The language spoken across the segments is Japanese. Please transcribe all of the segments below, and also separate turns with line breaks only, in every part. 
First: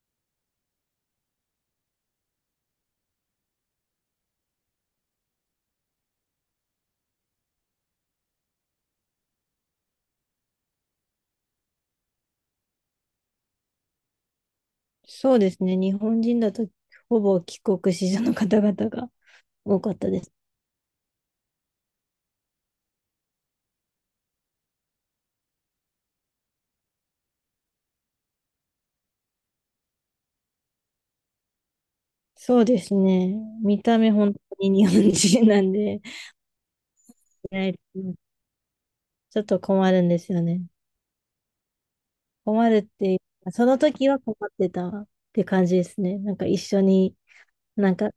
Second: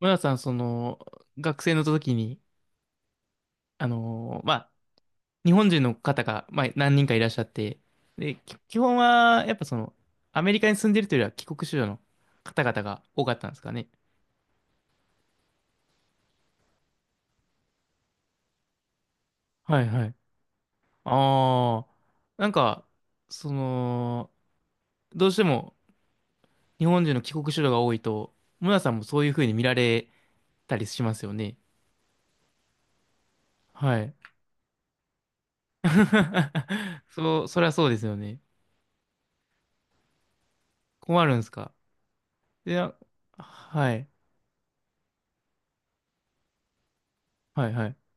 村田さん、学生の時に、まあ、日本人の方が、まあ、何人かいらっしゃって、で、基本は、やっぱアメリカに住んでるというよりは帰国子女の方々が多かったんですかね。
そうですね。日本人だとほぼ帰国子女の方々が多
はい
かっ
は
た
い。
です。
ああ、なんか、その、どうしても日本人の帰国子女が多いと、村田さんもそういう風に見られたりしますよね。
そうですね。見た
は
目
い。
本当に日本人なんで、
そう、そりゃ
ね、
そうですよね。
ちょっと困るんですよね。
困るんですか？
困
い
るっ
や、
ていうか、その
はい、
時は困ってたって感じですね。なんか一緒に、
はい、は
なん
い。
か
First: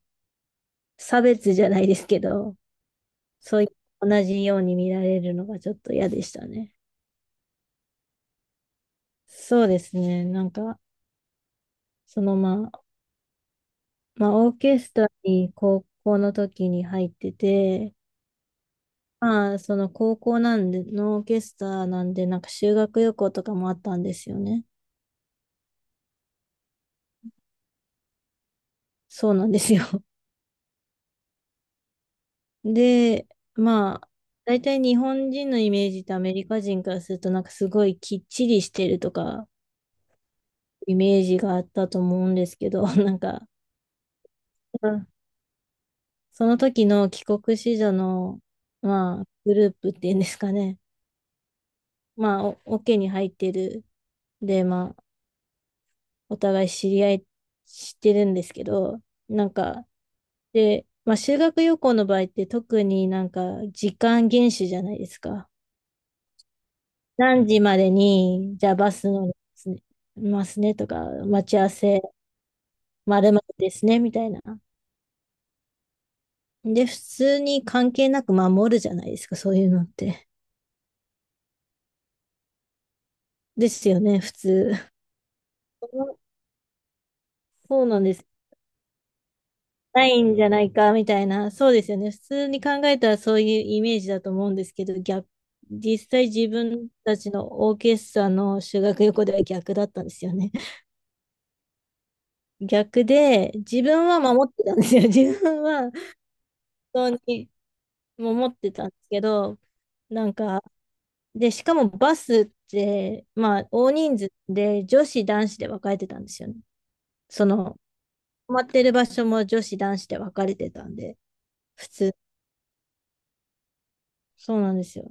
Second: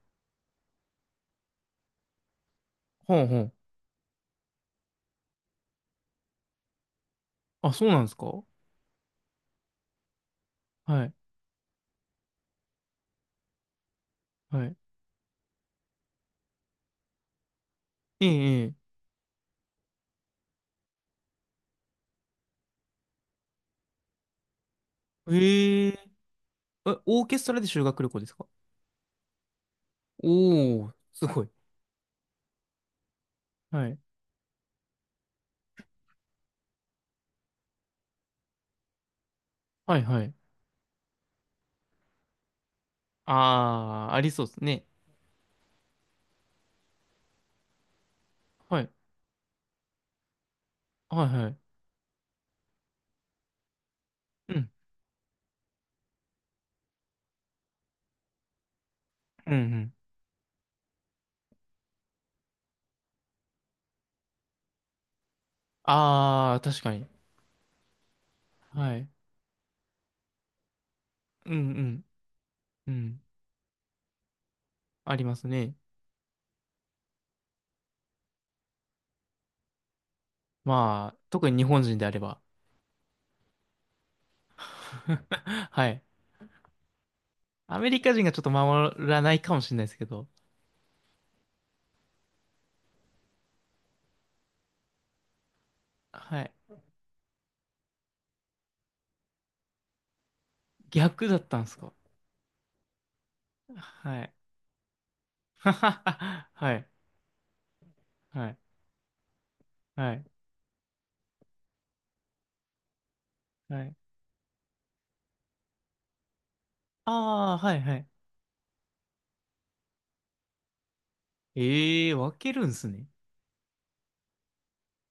差別じゃないですけど、
ほうほう。
そういう同じように見られるのがちょっと嫌でしたね。
あ、そうなんですか？は
そうですね。なんか、
い。
そのまあ、まあ、オー
はい。
ケストラに高校の時に入ってて、
ええ、え
まあ、その高校なんで、ノーケスターなんで、なんか修学旅行とかもあったんですよね。
え。へええ、オーケストラで修学旅行ですか？
そうなんですよ。
おー、すごい。
で、
は
ま
い。
あ、大体日本人のイメージとアメリカ人からすると、なんかすごいきっちりしてるとか、
はい、はい。
イメージがあったと思うんですけど、なんか、
あー、ありそうですね。
うん、その時の帰国子女の、
はい。
まあ、グループっていうんですかね。
はい、はい。
まあ、オケに入ってる。
う
で、
ん。
まあ、お互い知り合いしてるんですけど、な
う
ん
ん、う
か、
ん。
で、まあ、修学旅行の場合って特になんか時間厳守じゃないですか。
あー、確かに。
何時までに、じゃあバ
はい。
ス乗りすね、ますねとか、待
うん、
ち合わ
う
せ、
ん。う
ま
ん。
るまるですね、みたいな。
ありますね。
で、普通に関係なく守るじゃないですか、そういうのって。
まあ、特に日本人であれば。
ですよね、普通。そ
はい。
う
ア
そう、
メ
な
リ
ん
カ
で
人
す。
がちょっと守らないかもしれないですけ
ない
ど。
んじゃないか、みたいな。そうですよね。普通に考えたらそういうイメージだと思うんですけど、実際
は
自
い。
分たちのオーケストラの修学旅行では逆だったんですよね。
逆だったんですか？
逆で、自分は
はい。
守ってたんですよ。自分は
はい。
本当に
は
守っ
い。
てたんですけど、
はい。
なんか、で、しかもバスって、まあ、
は
大
い。
人数で女子、男子で分かれてたんですよね。そ
ああ、は
の、
いはい。
泊まってる場所も女子、男子で分かれてたんで、普
ええ
通、
ー、分けるんすね。
そうなんですよ。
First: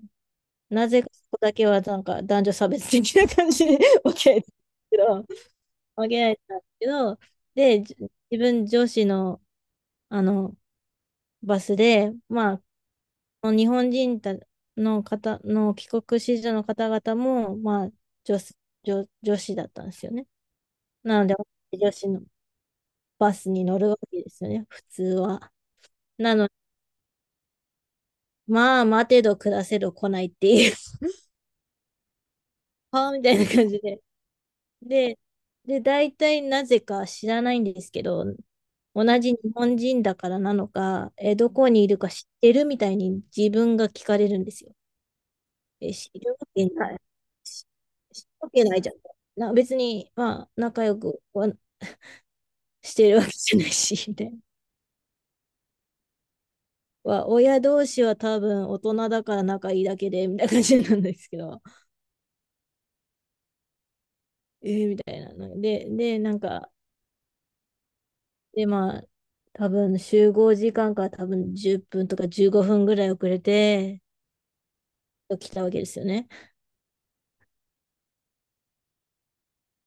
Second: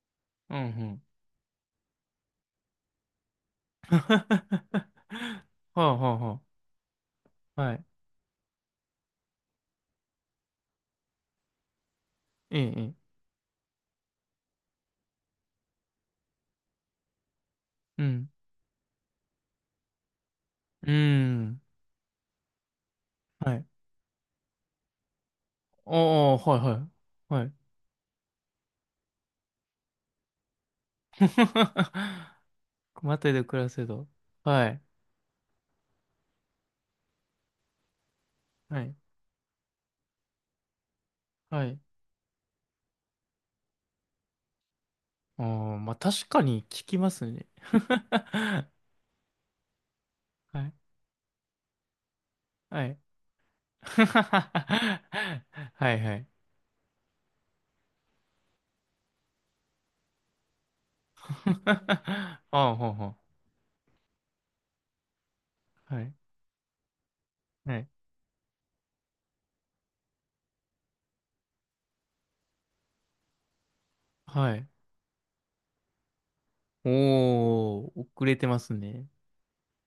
うんう
な
ん。
ぜかそこだけは、なんか、男女差別的な感じで 分
は
けられてたんですけど、
あは
分
あ
けられ
は
てたんですけど、
あ。は
で、
い。
自分、女子の、あの、バスで、
え
ま
え、ええ。
あ、日本人たの方の帰国子女の方々も、まあ、
うん。
女子、女子だったんですよね。
うー
なので、
ん。
女子のバス
は
に
い。
乗るわけですよね、普通は。
あ
な
あ、
ので、
はいはい。はい。
まあ、待てど暮らせど来ないっていう、はあ
熊
み
手
たい
で
な
暮
感
ら
じ
せ
で。
ど。はい。
で、で、大体なぜか知らないんですけど、
はい。
同じ日本人だからなのか、ど
は
こ
い。
にいるか知ってるみたいに自分が聞かれるんですよ。
ああ、まあ
知
確
るわ
かに
け
聞
な
き
い
ますね。
しわけないじゃん。別に、まあ、
はい。
仲良くは
は
し
い。
てるわけじゃないし、みたいな。
はいはい。
は親同士は多分大人だから仲いいだけで、みたいな感じなんですけど、
ああ、ほうほ
えー、みたいなの。で、
う。はい。
で、なんか、
はい。
で、まあ、多分集合時間から多分10分とか15分ぐらい遅れて、
はい。
来たわけですよね。
おー、遅れてますね。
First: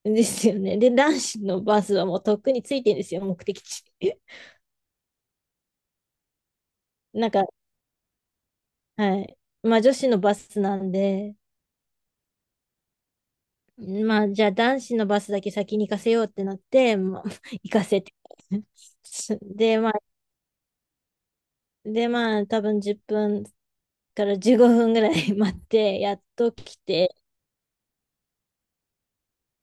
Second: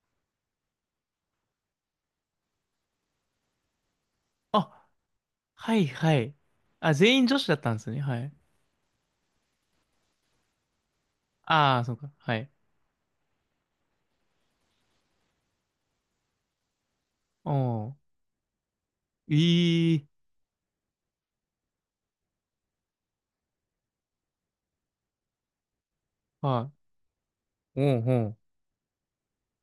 ですよね。で、男子のバスはもうとっくについてるんですよ、目的地。
あ、はいはい。あ、全員
なん
女
か、
子だったんですね。はい。
はい。まあ、女子のバスなんで、
ああ、そうか。はい。
まあ、じゃあ男子のバスだけ先に行かせようってなって、まあ、行か
お
せて。で、まあ、
ー、ええ、
で、まあ、多分10分から15分ぐらい 待って、やっと
は
来て、
い。おー、おー。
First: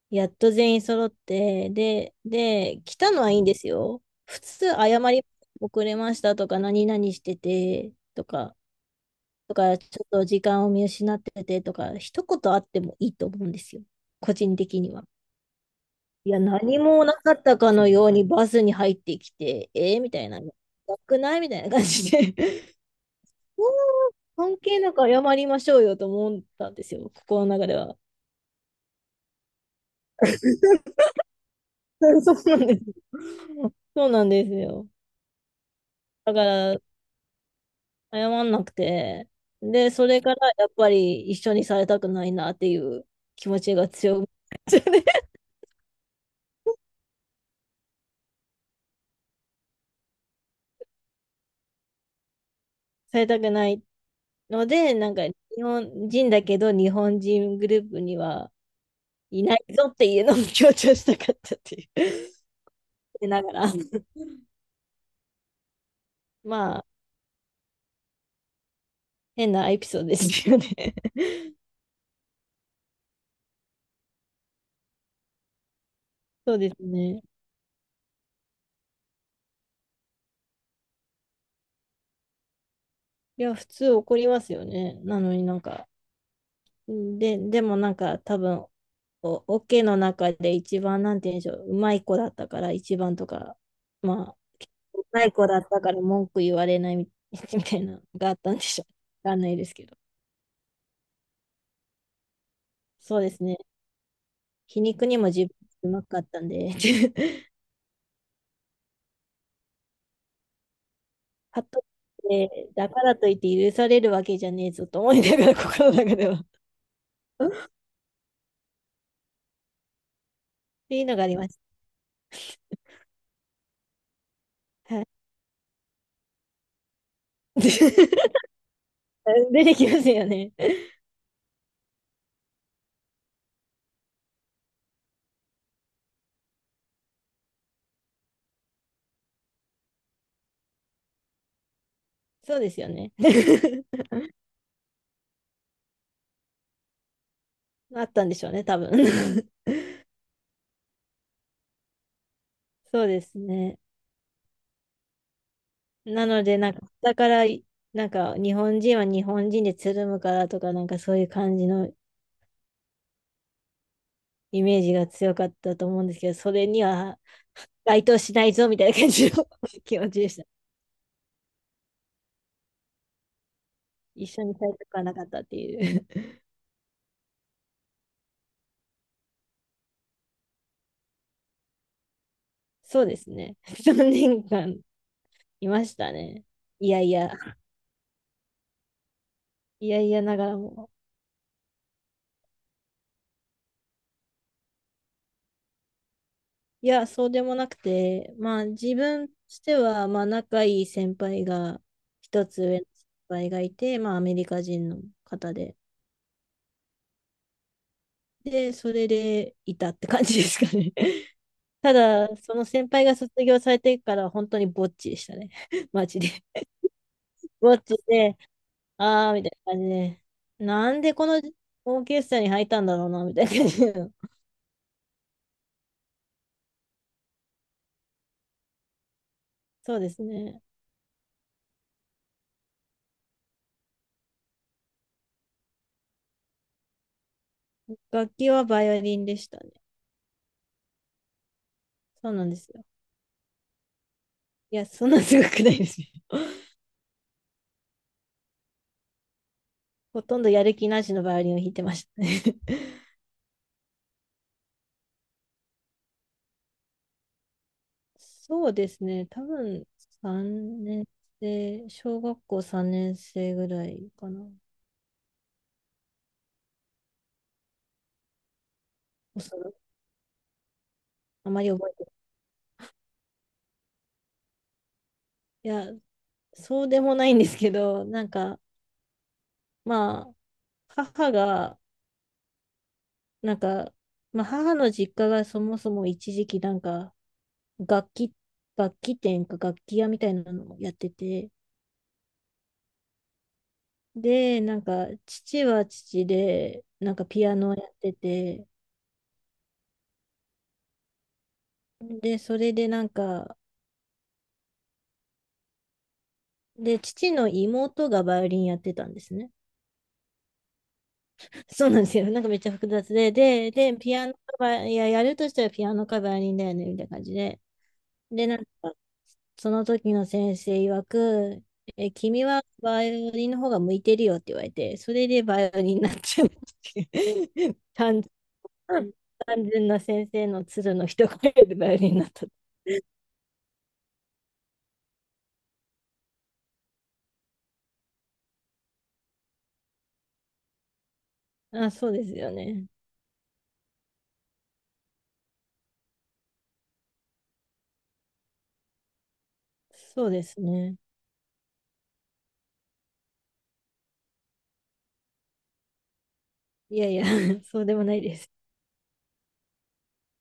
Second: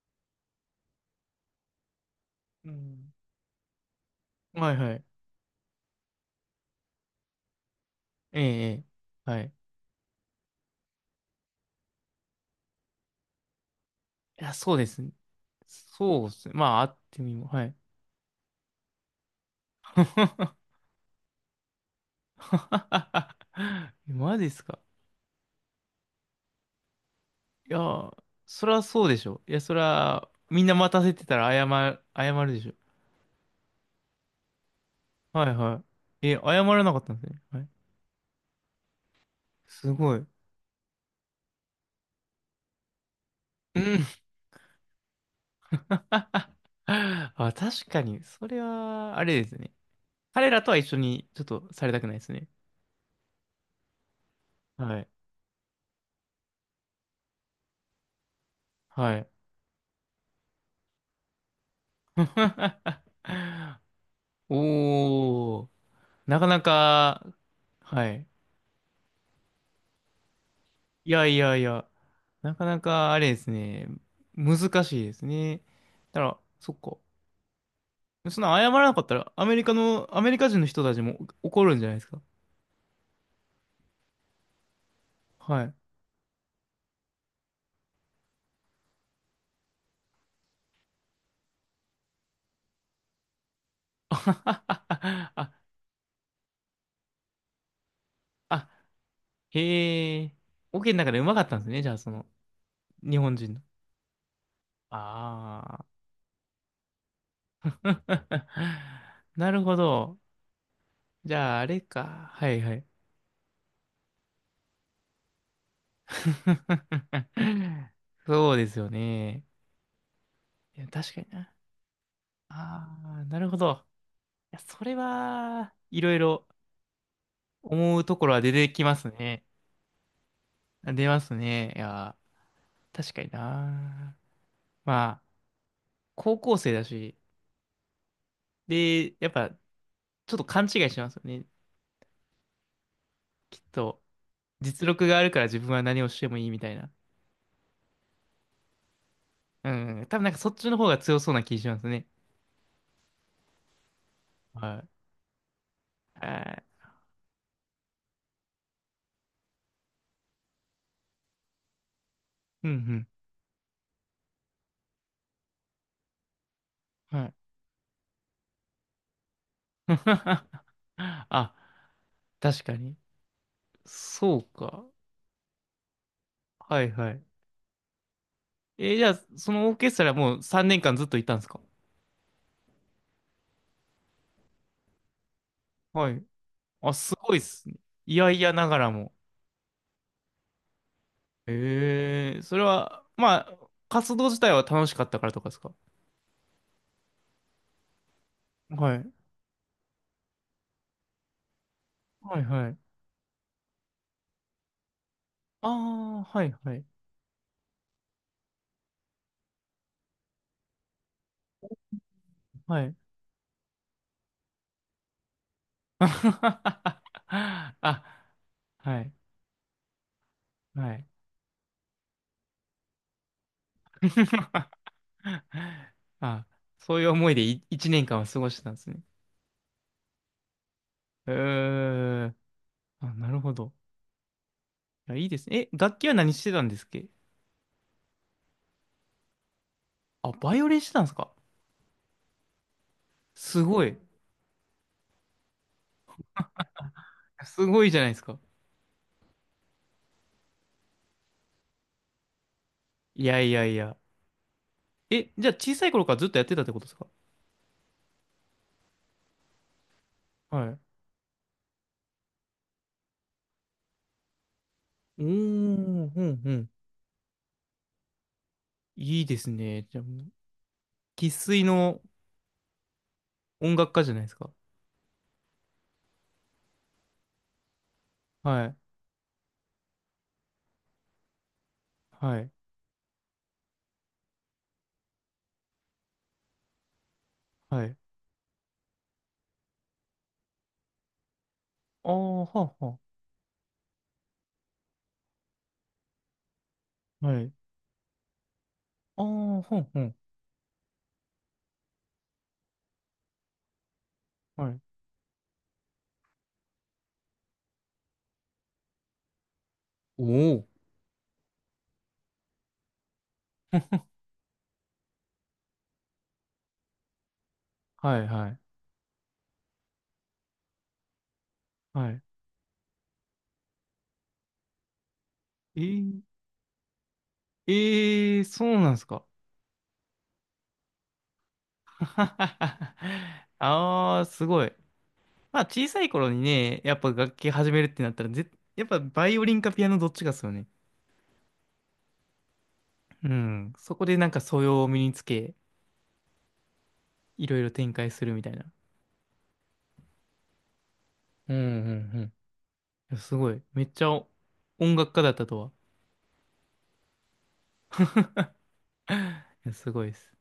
やっと全員揃って、で、
う
で、来た
ん。
のはいいんですよ。普通、
はいは
謝
い。
り、遅れましたとか、何々しててと
ええ、
か、
ええ。はい。い
ちょっと時間を見失っててとか、一言あってもいいと思うんですよ。個
や、
人
そう
的
で
に
す
は。
ね。そ
い
うで
や、
すね。
何
まあ、会っ
もな
て
か
み
っ
も、
た
は
か
い。
のようにバスに入ってきて、えー、みたいな、なくないみたいな感じで そんな
マジで
関
すか。
係なく謝りましょうよと思ったんですよ、心の中
い
で
や、
は。
そりゃそうでしょ。いや、そりゃ、みんな待たせてたら謝 る、
そう
謝る
な
で
ん
しょ。
です。そうなんですよ。
はいはい。
だ
え、
か
謝
ら、
らなかったんですね。はい。
謝んなくて、で、
す
そ
ご
れ
い。
からやっぱり一緒にされたくないなっていう気持ち
う
が
ん。
強くなっちゃって
あ、確かに、それは、あれですね。彼らとは一緒に、ちょっとされたくないですね。
されたくないので、
はい。
なんか日本人だけど日本人グループには、
はい。
いないぞっていうのも強調したかったっていう でながら、
おー、なかな
まあ、
か、はい。
変なエピソードですよね。
いやい やいや、なかなか、あれですね。難しいですね。だから、
そうで
そ
す
っか。
ね。
そんな謝らなかったら、アメリカ人の人たちも怒るんじゃないですか。
いや、普通怒りますよね。なのになん
はい。
か、で、でもなんか多分、オケの中で一番、なんて言うんでしょう、うまい子だったから一番とか、まあ、うまい子
あ、
だったから文句言われない みたいなのがあったんで
あ、
しょう。わかんないですけど。
へえ。オケの中でうまかったんですね。じゃあ。日
そうで
本
す
人
ね。
の。
皮肉にも自
ああ。
分うまかったんで、
なるほど。じゃあ、
か
あれ
と
か。
い
は
っ
い
て、
はい。
だからといって許されるわけじゃねえぞと思いながら、心の中では。っ
そうですよね。いや、
ていう
確
の
か
があ
に
りま
な。
し
ああ、なるほど。いや、それ
た。はい。
は、いろいろ思うところは 出てきますね。
出てきますよね。
出ますね。いや、確かにな。まあ、高校生だし、で、やっぱ、ちょっと勘違いしますよね。
そうですよね。
きっと、実力があるから自分は何をしてもいいみたいな。
あったんでしょうね、多分。
うん。多分なんかそっちの方が強そうな気しますね。
そうですね。
はい。
な
は
ので、
い。
なんか、だから、なんか、日本人は日本人でつるむからとか、なんかそういう感じの
うん
イメージが強かったと思うんですけど、それに
う
は
ん。はい。
該当しないぞみたいな感じの 気持ちでした。
あ、確かに。
一
そ
緒
う
にされた
か。
くはなかったっていう。
はいはい。じゃあ、そのオーケストラもう3年間ずっといたんですか？
そうですね。3年間いまし
は
た
い。
ね。い
あ、
やい
す
や、
ごいっすね。いやいやながらも。
いやいやながらも。
ええ、それは、まあ、活動自体は楽しかったからとかですか？
いや、そうでもなくて、まあ自
はい。
分としては、まあ仲いい先輩が、
はい
一つ
はい。
上の先輩がいて、まあアメリカ人の方
あ
で。
あ、はいはい。
で、それでいたって感じですかね。ただ、その
は
先
い。
輩が卒業されてから本当にぼっちでしたね。マジで。
あ、
ぼっちで、
はい。
あーみたいな感じで、な
は
ん
い。
でこのオーケストラに入ったんだろうな、みたいな感じの。
あ、そういう思いでい一年間は過ごしてたんですね。
そうですね。
えー、あ、なるほど。いや、いいですね。え、楽器は何してたんですっけ？
楽器はバイオリンでしたね。
あ、バイオリンしてたんですか？
そうなんですよ。
すごい。
いや、そんなすごくないですよ。
すごいじゃないですか。
ほとんどやる気なしのバイオリンを弾いてましたね。
いやいやいや。え、じゃあ小さい頃からずっとやってたってことですか？
そうですね。多分
はい。う
3年生、小学校3年生ぐらいかな。
ーん、うん、うん。いいで
お
す
そらく
ね。じゃあもう、生
あま
粋
り覚え
の
てな
音楽家じゃないですか。
い。いや、そうでもないんですけど、なんか、
はい、
まあ、母が、
はい、
なんか、まあ、母の実家がそもそも一時期なんか、
はい。
楽器、楽器店か楽器屋みたいなのをやってて、
ああ、はあ、は
で、なんか、父は父で、なんか
あ。は
ピ
い。
アノをやってて、
ああ、ほんほん。
で、それでなんか、
はい。
で、父の妹がバイオリンやってたんですね。
おお。
そうなんですよ。なんかめっちゃ複雑で、ピアノかいや、やるとしたらピアノかバイオリンだよね、みたいな感じで。
はい、
で、
は
な
い、
んか、その時の先生曰く、
は
え、
い。
君はバイオリンの方が向いてるよって言われて、それでバイオリンになっ
ええ
ちゃうっていう 単純
ええ、そうなんですか？
単純な先生の鶴の一声でバイオリンになった。
ああ、すごい。まあ、小さい頃にね、やっぱ楽器始めるってなったら、やっぱバイオリンかピアノどっちかっすよね。
あ、そうですよね。
うん。そこでなんか素養を身につけ、いろいろ展開するみたいな。
そうですね。
うんうんうん。いやすごい。めっちゃ音楽家だったとは。
いやいや、そうでもないです。
いやすごいです。